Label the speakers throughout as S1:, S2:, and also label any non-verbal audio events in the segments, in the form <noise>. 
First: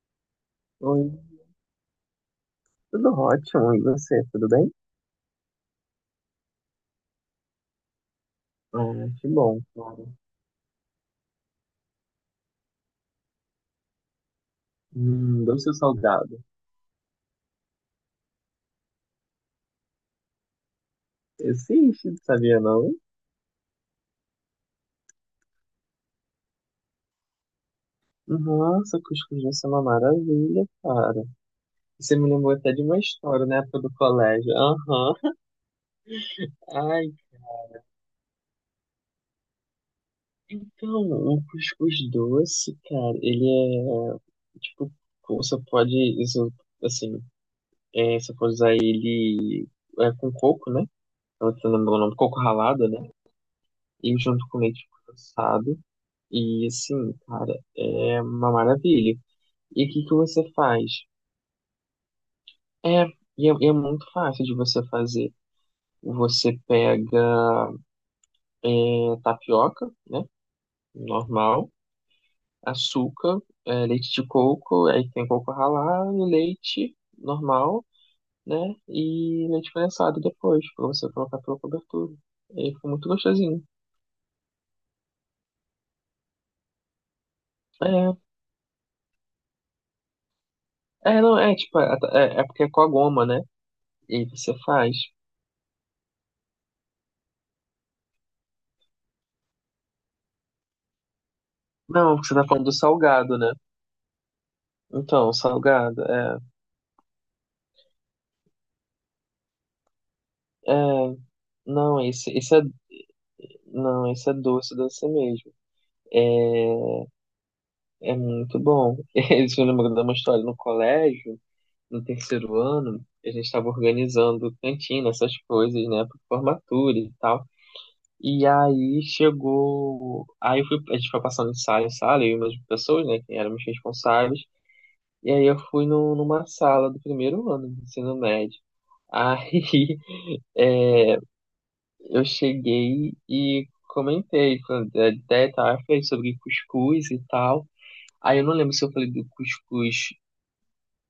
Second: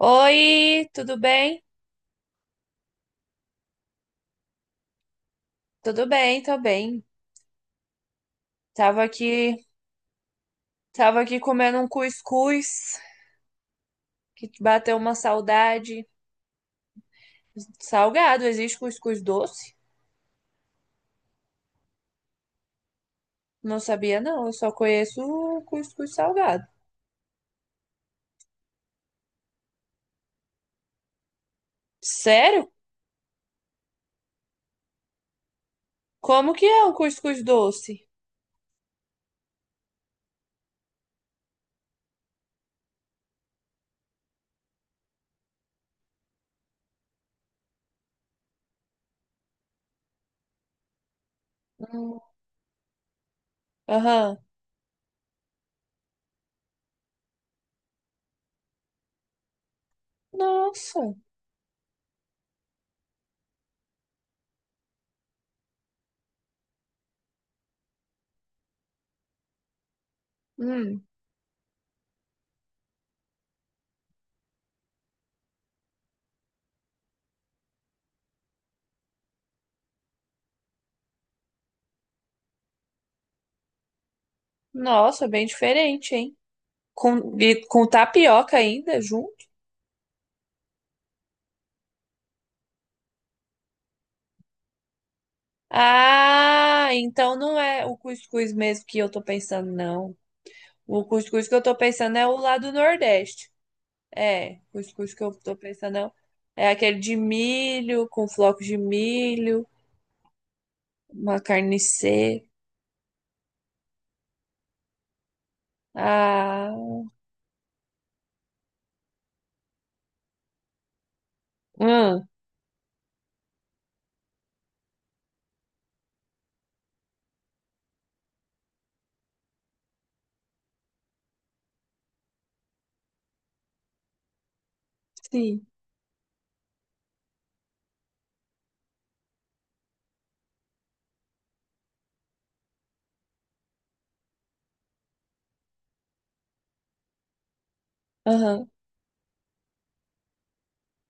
S1: Oi,
S2: Oi,
S1: tudo bem?
S2: tudo ótimo, e você, tudo bem?
S1: Tudo bem, tô bem. Tava
S2: Ah, que bom,
S1: aqui,
S2: cara.
S1: tava aqui comendo um cuscuz que bateu uma
S2: Doce ou
S1: saudade.
S2: salgado.
S1: Salgado, existe cuscuz doce?
S2: Existe, sabia não?
S1: Não sabia não, eu só conheço o cuscuz salgado.
S2: Nossa, cuscuz vai ser uma maravilha, cara. Você me lembrou
S1: Sério?
S2: até de uma história na época do colégio. Aham.
S1: Como que é o
S2: Ai,
S1: cuscuz doce?
S2: então, o cuscuz doce, cara, ele é, tipo, você pode, isso, assim, é, você pode usar ele é, com coco, né? Eu não lembro o nome,
S1: Hum.
S2: coco ralado, né? E
S1: Aham.
S2: junto com leite condensado. E assim, cara, é uma maravilha. E o que que você faz?
S1: Nossa.
S2: É, e é muito fácil de você fazer. Você pega é, tapioca, né?
S1: Hum.
S2: Normal, açúcar, é, leite de coco, aí tem coco ralado, leite normal, né? E leite condensado depois, pra você colocar pela cobertura. E fica muito gostosinho.
S1: Nossa, bem diferente, hein? Com, e com
S2: É,
S1: tapioca ainda junto?
S2: é, não, é tipo, é é porque é com a goma, né? E você faz.
S1: Ah, então não é o cuscuz mesmo que eu tô pensando, não. O cuscuz que eu tô
S2: Não,
S1: pensando é
S2: você
S1: o
S2: tá
S1: lá
S2: falando
S1: do
S2: do salgado,
S1: Nordeste.
S2: né?
S1: É, cuscuz que eu
S2: Então,
S1: tô pensando
S2: salgado,
S1: é, o-
S2: é.
S1: é aquele de milho, com flocos de milho,
S2: É.
S1: uma carne
S2: Não, esse,
S1: seca.
S2: esse é. Não, esse é doce, doce mesmo.
S1: Ah,
S2: É, é muito bom. <laughs> Isso me lembrou de uma história no colégio, no
S1: hum,
S2: terceiro ano, a gente estava organizando cantina, essas coisas, né, para formatura e tal. E aí chegou. Aí eu fui, a gente foi passando de sala em sala, eu e umas pessoas, né, que éramos responsáveis. E aí eu
S1: sim.
S2: fui no, numa sala do primeiro ano do ensino médio. Aí, <laughs> eu cheguei e comentei, falei, é, até tá, falei sobre cuscuz e tal. Aí eu não
S1: Aham.
S2: lembro se eu falei do cuscuz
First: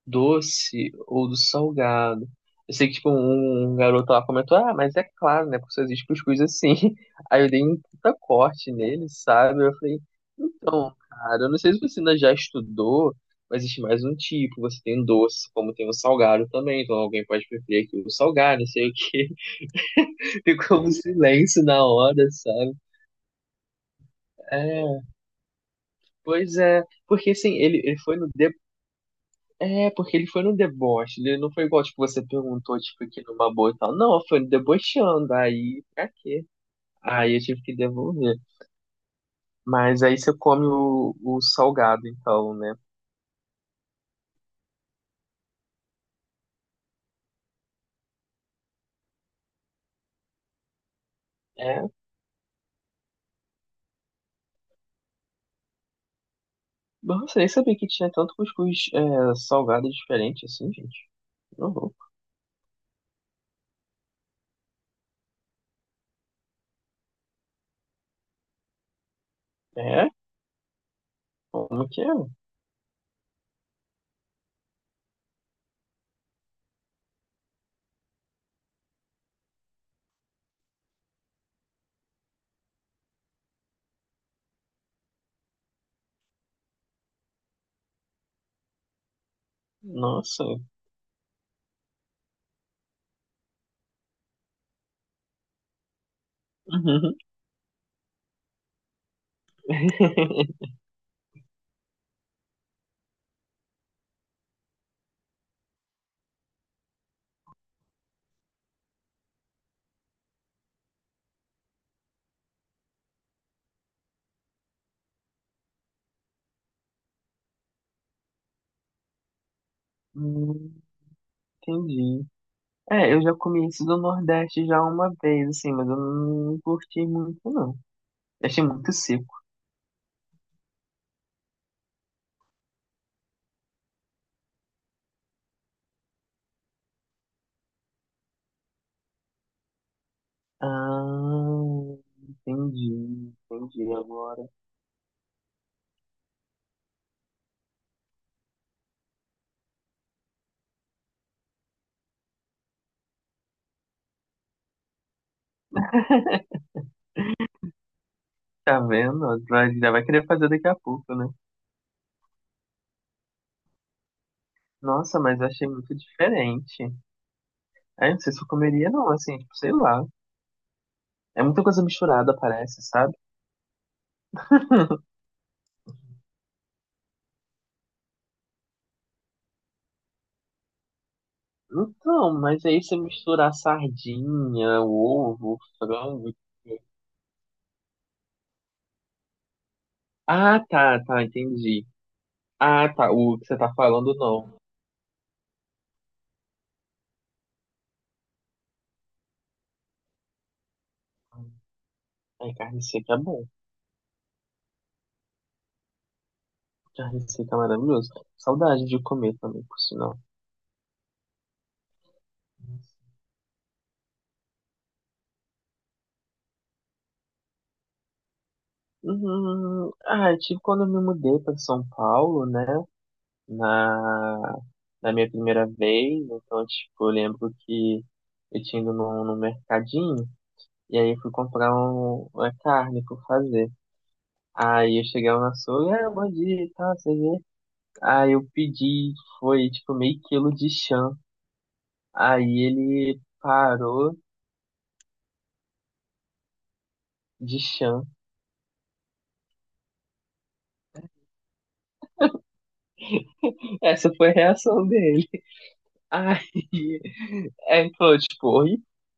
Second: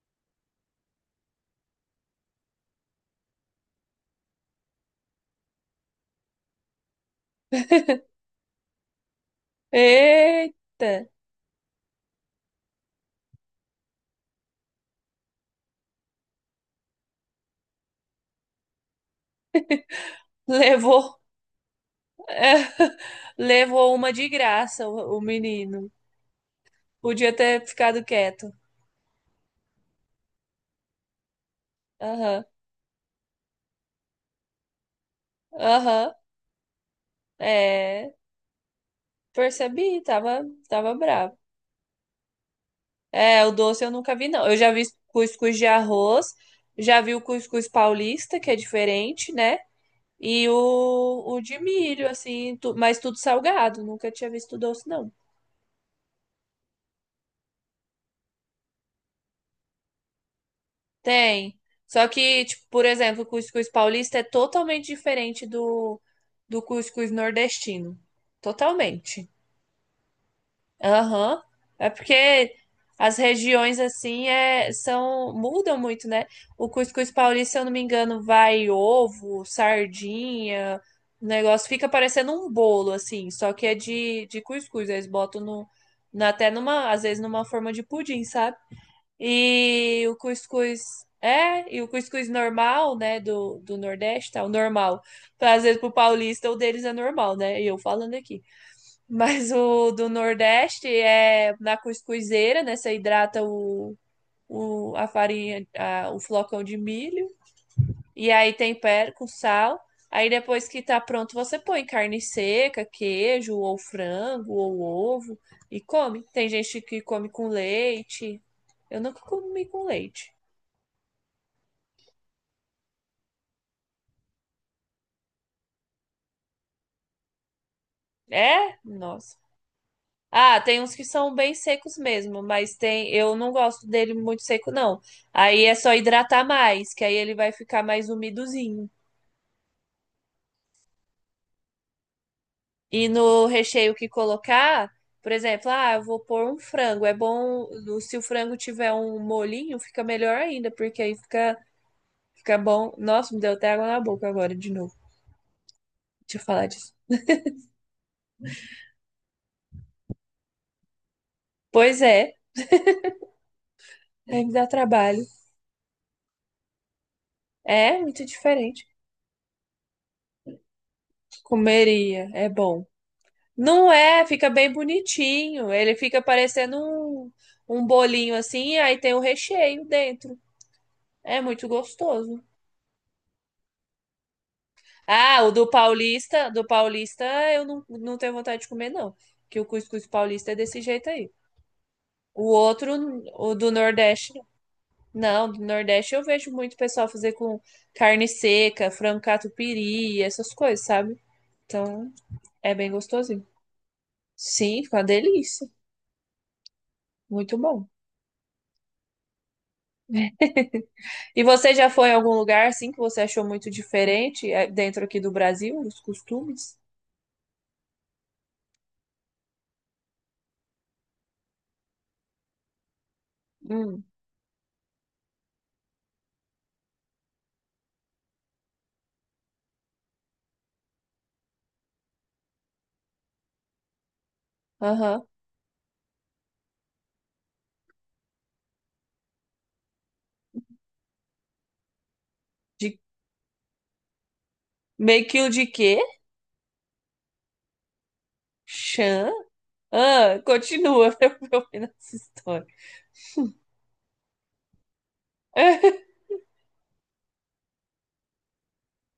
S2: doce ou do salgado. Eu sei que, tipo, um garoto lá comentou, ah, mas é claro, né, porque só existe cuscuz assim. <laughs> Aí eu dei um puta corte nele, sabe? Eu falei,
S1: Eita,
S2: então, cara, eu não sei se você ainda já estudou, mas existe mais um tipo, você tem doce, como tem o salgado também, então alguém pode preferir aqui o salgado, não sei o quê. <laughs> Ficou um
S1: levou,
S2: silêncio na hora, sabe?
S1: <laughs> levou uma de graça
S2: É,
S1: o menino.
S2: pois é,
S1: Podia
S2: porque assim,
S1: ter
S2: ele
S1: ficado
S2: foi no de...
S1: quieto.
S2: é, porque ele foi no deboche, ele não foi igual, tipo, você
S1: Aham,
S2: perguntou, tipo, aqui numa boa e tal, não, foi debochando, aí, pra
S1: aham,
S2: quê? Aí eu tive que
S1: é,
S2: devolver,
S1: percebi,
S2: mas aí você come
S1: tava bravo.
S2: o salgado, então, né,
S1: É, o doce eu nunca vi, não. Eu já vi cuscuz de arroz, já vi o cuscuz paulista, que é diferente, né? E o de
S2: é,
S1: milho, assim, tu- mas tudo salgado. Nunca tinha visto doce, não.
S2: nossa, nem sabia que tinha tanto cuscuz é, salgado diferente, assim, gente,
S1: Tem.
S2: não vou,
S1: Só que, tipo, por exemplo, o cuscuz paulista é totalmente diferente do cuscuz nordestino. Totalmente.
S2: é,
S1: Aham.
S2: como
S1: É
S2: que é?
S1: porque as regiões assim é, são mudam muito, né? O cuscuz paulista, se eu não me engano, vai ovo, sardinha, o negócio fica parecendo um bolo assim, só que é de cuscuz, eles botam no, na- até numa, às vezes numa forma de pudim, sabe? E o
S2: Nossa,
S1: cuscuz é, e o cuscuz normal, né, do Nordeste, tá? O normal. Às vezes pro paulista o deles é normal, né? E eu falando aqui. Mas o do
S2: <laughs>
S1: Nordeste é na cuscuzeira, né? Você hidrata o, a farinha, a- o flocão de milho. E aí tempera com sal. Aí depois que tá pronto, você põe carne seca, queijo, ou frango, ou ovo. E come. Tem gente que come com leite. Eu nunca comi com leite.
S2: Hum, entendi. É, eu já comi isso do Nordeste já uma vez, assim, mas eu não curti muito, não. Eu achei
S1: É?
S2: muito seco.
S1: Nossa. Ah, tem uns que são bem secos mesmo, mas tem, eu não gosto dele muito seco, não. Aí é só hidratar mais, que aí ele vai ficar mais umidozinho.
S2: Ah, entendi,
S1: E no
S2: entendi
S1: recheio que
S2: agora.
S1: colocar, por exemplo, ah, eu vou pôr um frango. É bom, se o frango tiver um molinho, fica melhor ainda, porque fica bom. Nossa, me deu até água na boca agora de novo. Deixa eu falar disso.
S2: Tá vendo? Vai- Já vai querer fazer daqui a pouco, né?
S1: Pois é, aí me dá
S2: Nossa,
S1: trabalho.
S2: mas eu achei muito diferente.
S1: É
S2: Aí, não
S1: muito
S2: sei se eu
S1: diferente.
S2: comeria, não, assim, tipo, sei lá. É muita coisa
S1: Comeria,
S2: misturada,
S1: é
S2: parece,
S1: bom.
S2: sabe?
S1: Não é, fica bem bonitinho. Ele fica parecendo um, um bolinho assim, e aí tem o recheio dentro. É muito
S2: Então,
S1: gostoso.
S2: mas aí você misturar sardinha,
S1: Ah, o
S2: ovo, frango.
S1: do paulista eu não, não tenho vontade de comer, não. Que o cuscuz paulista é
S2: Ah,
S1: desse
S2: tá,
S1: jeito
S2: tá,
S1: aí.
S2: entendi.
S1: O
S2: Ah,
S1: outro,
S2: tá, o que
S1: o
S2: você
S1: do
S2: tá falando,
S1: Nordeste,
S2: não.
S1: não, do Nordeste eu vejo muito pessoal fazer com carne seca, frango catupiry, essas coisas, sabe? Então,
S2: Ai,
S1: é
S2: carne
S1: bem
S2: seca é bom.
S1: gostosinho. Sim, fica uma delícia.
S2: Carne seca
S1: Muito
S2: é
S1: bom.
S2: maravilhoso. Saudade de comer também, por sinal.
S1: E você já foi em algum lugar assim que você achou muito diferente dentro aqui do Brasil, os costumes?
S2: Ah, eu tive quando eu me mudei para São Paulo, né?
S1: Hum,
S2: Na, na minha primeira vez. Então, tipo, eu lembro que eu tinha ido num mercadinho e aí eu fui comprar uma carne para fazer. Aí eu
S1: aham.
S2: cheguei lá no açougue, ah, bom dia e tal, você vê. Aí eu pedi, foi tipo meio quilo de chã. Aí
S1: De
S2: ele parou
S1: meio quilo de quê?
S2: de chã.
S1: Chã? Ah, continua <laughs> pra eu ouvir essa história.
S2: Essa foi a reação dele. <laughs> Aí, Aí ele falou, tipo, oi?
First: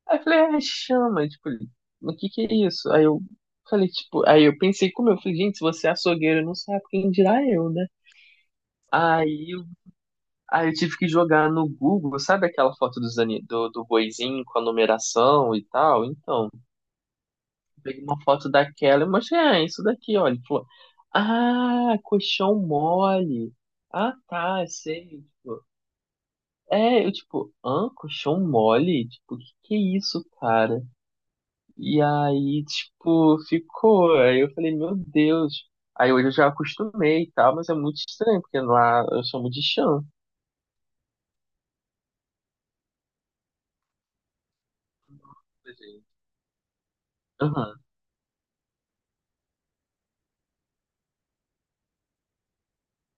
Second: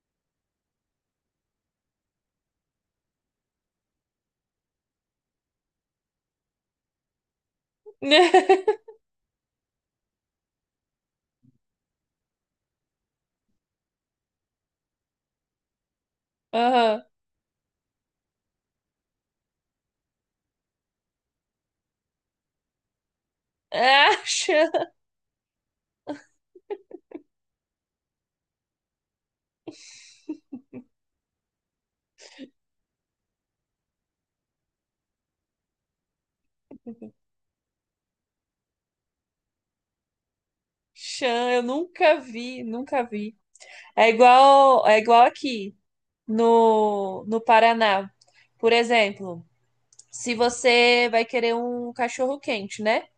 S2: Aí eu falei, ah, chama, tipo, ele, o que que é isso? Aí eu falei, tipo, aí eu pensei como eu falei, gente, se você é açougueiro, não sabe quem dirá eu, né?
S1: <laughs>
S2: Aí, eu- Aí eu tive que jogar no Google, sabe aquela foto dos, ani- do boizinho com a numeração e tal? Então,
S1: Aham.
S2: eu peguei uma foto daquela e mostrei, ah, é isso daqui, olha. Ele falou, ah, colchão mole. Ah,
S1: Ah,
S2: tá,
S1: chã.
S2: sei. É, eu tipo, hã? Colchão mole? Tipo, que é isso, cara? E aí, tipo, ficou. Aí eu falei, meu Deus. Aí hoje eu já acostumei e tal, mas é muito estranho, porque lá eu chamo de chão.
S1: Chã, eu nunca vi, nunca vi. É igual aqui no, no
S2: Aham,
S1: Paraná. Por exemplo, se você vai querer um cachorro quente, né?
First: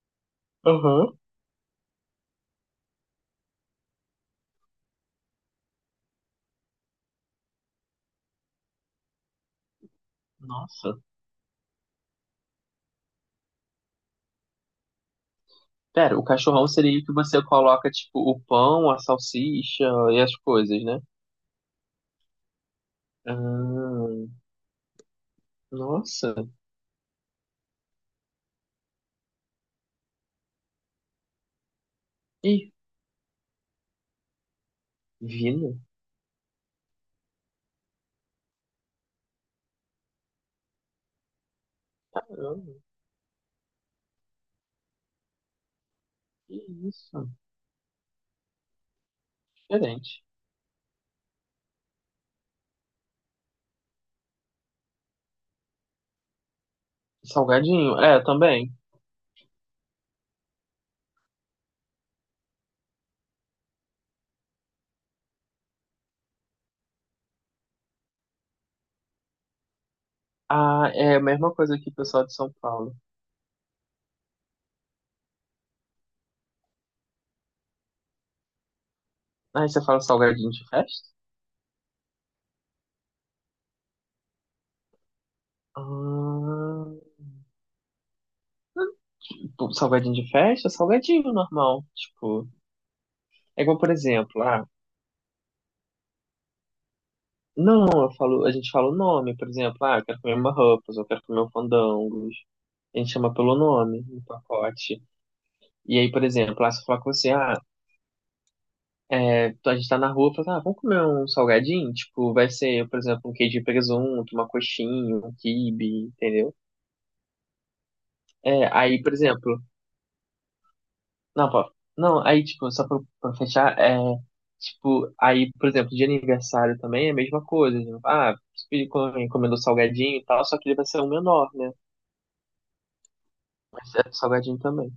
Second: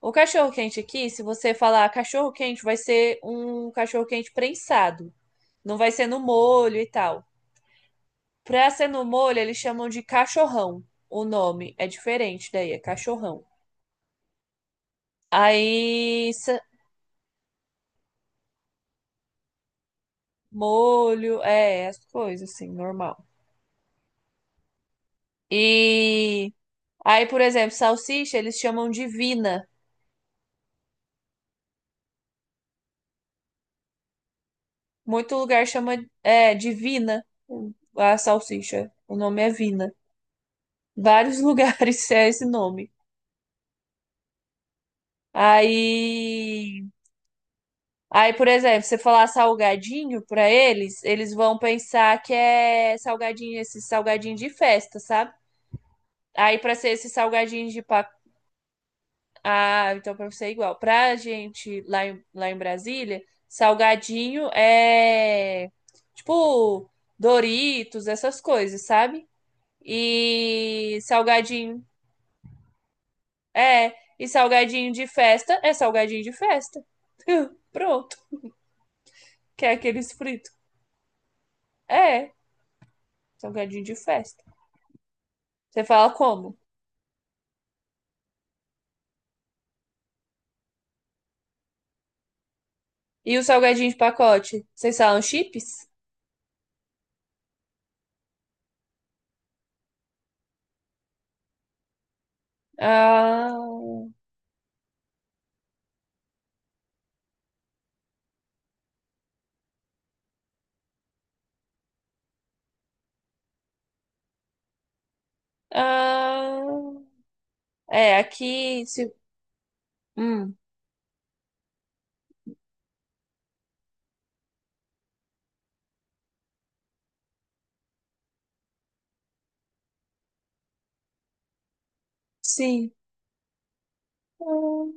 S1: O cachorro quente aqui,
S2: aham.
S1: se você falar cachorro quente, vai ser um cachorro quente prensado. Não vai ser no molho e tal. Pra ser no molho, eles chamam de cachorrão.
S2: Nossa.
S1: O nome é diferente daí, é cachorrão.
S2: Pera, o
S1: Aí, sa-
S2: cachorrão seria o que você coloca, tipo, o pão, a salsicha e as coisas, né?
S1: molho, é, as coisas assim, normal.
S2: Ah,
S1: E
S2: nossa.
S1: aí, por exemplo, salsicha, eles chamam de vina.
S2: Ih,
S1: Muito lugar
S2: vina.
S1: chama, é, de vina a salsicha. O nome é vina. Vários <laughs> lugares é esse
S2: Caramba,
S1: nome.
S2: que
S1: Aí,
S2: isso?
S1: aí, por exemplo, você falar salgadinho
S2: Diferente.
S1: pra eles, eles vão pensar que é salgadinho, esse salgadinho de festa, sabe? Aí pra ser esse salgadinho de
S2: Salgadinho,
S1: pa...
S2: é, também.
S1: Ah, então pra você é igual. Pra gente lá em Brasília, salgadinho é tipo Doritos, essas coisas, sabe?
S2: Ah,
S1: E
S2: é a mesma coisa
S1: salgadinho
S2: que o pessoal de São Paulo.
S1: é, e salgadinho de festa é salgadinho de festa. <laughs> Pronto, que
S2: Ah,
S1: é
S2: você fala
S1: aqueles fritos.
S2: salgadinho de festa?
S1: É. Salgadinho de festa. Você fala como?
S2: Ah, tipo, salgadinho de festa? Salgadinho normal. Tipo,
S1: E o
S2: é igual,
S1: salgadinho
S2: por
S1: de
S2: exemplo,
S1: pacote?
S2: ah,
S1: Vocês falam chips?
S2: não, eu falo, a gente fala o nome, por exemplo, ah, eu quero comer uma Ruffles, eu quero comer um fandangos. A gente chama pelo
S1: Ah,
S2: nome, no pacote. E aí, por exemplo, lá, se eu falar com você, ah, é, a gente tá na rua, fala, ah, vamos comer um salgadinho? Tipo, vai ser, por exemplo, um queijo de presunto, uma coxinha, um quibe, entendeu?
S1: ah, é,
S2: É,
S1: aqui.
S2: aí, por
S1: Se,
S2: exemplo,
S1: hum,
S2: Não, pô. Não, aí, tipo, só pra fechar, é. Tipo, aí, por exemplo, de aniversário também é a mesma coisa. Né? Ah, você pediu- encomendou salgadinho e tal, só que ele vai ser um menor, né?
S1: sim.
S2: Mas é salgadinho também.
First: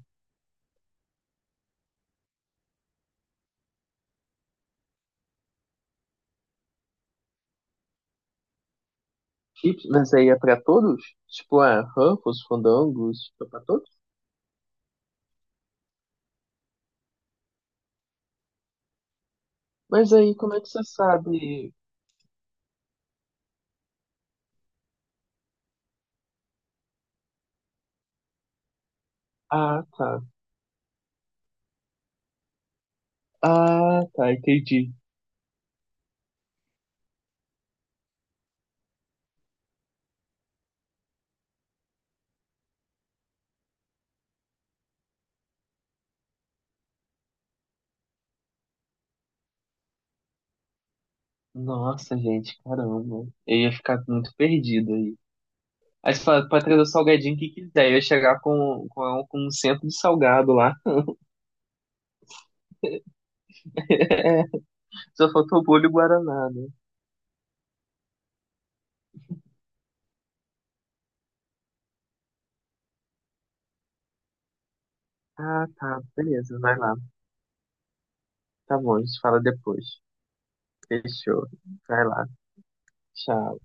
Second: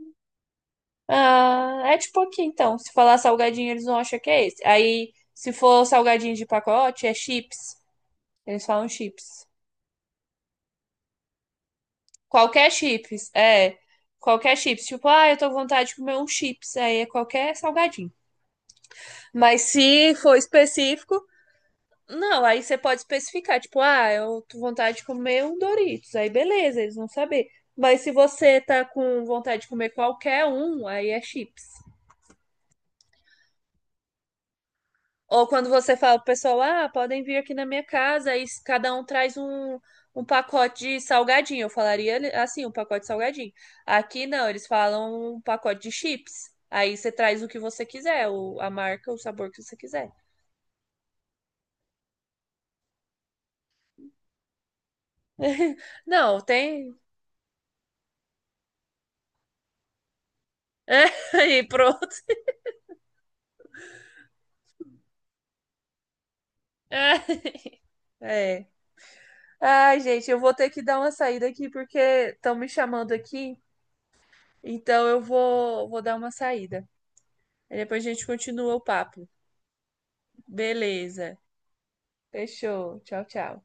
S1: Ah, ah. É tipo aqui então. Se falar salgadinho, eles vão achar que é esse. Aí, se for salgadinho de pacote, é chips. Eles falam chips.
S2: Chips, mas aí é pra todos? Tipo, é Ruffles,
S1: Qualquer
S2: Fandangos,
S1: chips,
S2: tipo, é pra
S1: é.
S2: todos?
S1: Qualquer chips. Tipo, ah, eu tô com vontade de comer um chips. Aí é qualquer salgadinho. Mas
S2: Mas
S1: se
S2: aí,
S1: for
S2: como é que você
S1: específico,
S2: sabe?
S1: não, aí você pode especificar, tipo, ah, eu tô com vontade de comer um Doritos. Aí beleza, eles vão saber. Mas se você tá com vontade de
S2: Ah,
S1: comer
S2: tá.
S1: qualquer um, aí é chips.
S2: Ah, tá, entendi.
S1: Ou quando você fala pro pessoal, ah, podem vir aqui na minha casa, aí cada um traz um, um pacote de salgadinho. Eu falaria assim, um pacote de salgadinho. Aqui não, eles falam um pacote de chips. Aí você traz o que você quiser, o, a marca, o sabor que você quiser.
S2: Nossa, gente, caramba. Eu ia ficar muito perdido aí.
S1: <laughs>
S2: Aí você
S1: Não,
S2: fala, pode trazer o
S1: tem.
S2: salgadinho que quiser. Eu ia chegar com um centro de salgado lá.
S1: <laughs> Aí pronto.
S2: Só faltou o bolho e o Guaraná, né?
S1: <laughs> É. Ai, gente, eu vou ter que dar uma saída aqui porque estão me chamando aqui. Então eu
S2: Ah, tá.
S1: vou dar uma
S2: Beleza, vai
S1: saída.
S2: lá.
S1: Aí depois a gente continua
S2: Tá
S1: o
S2: bom, a gente
S1: papo.
S2: fala depois.
S1: Beleza.
S2: Fechou. Vai lá.
S1: Fechou. Tchau,
S2: Tchau.
S1: tchau.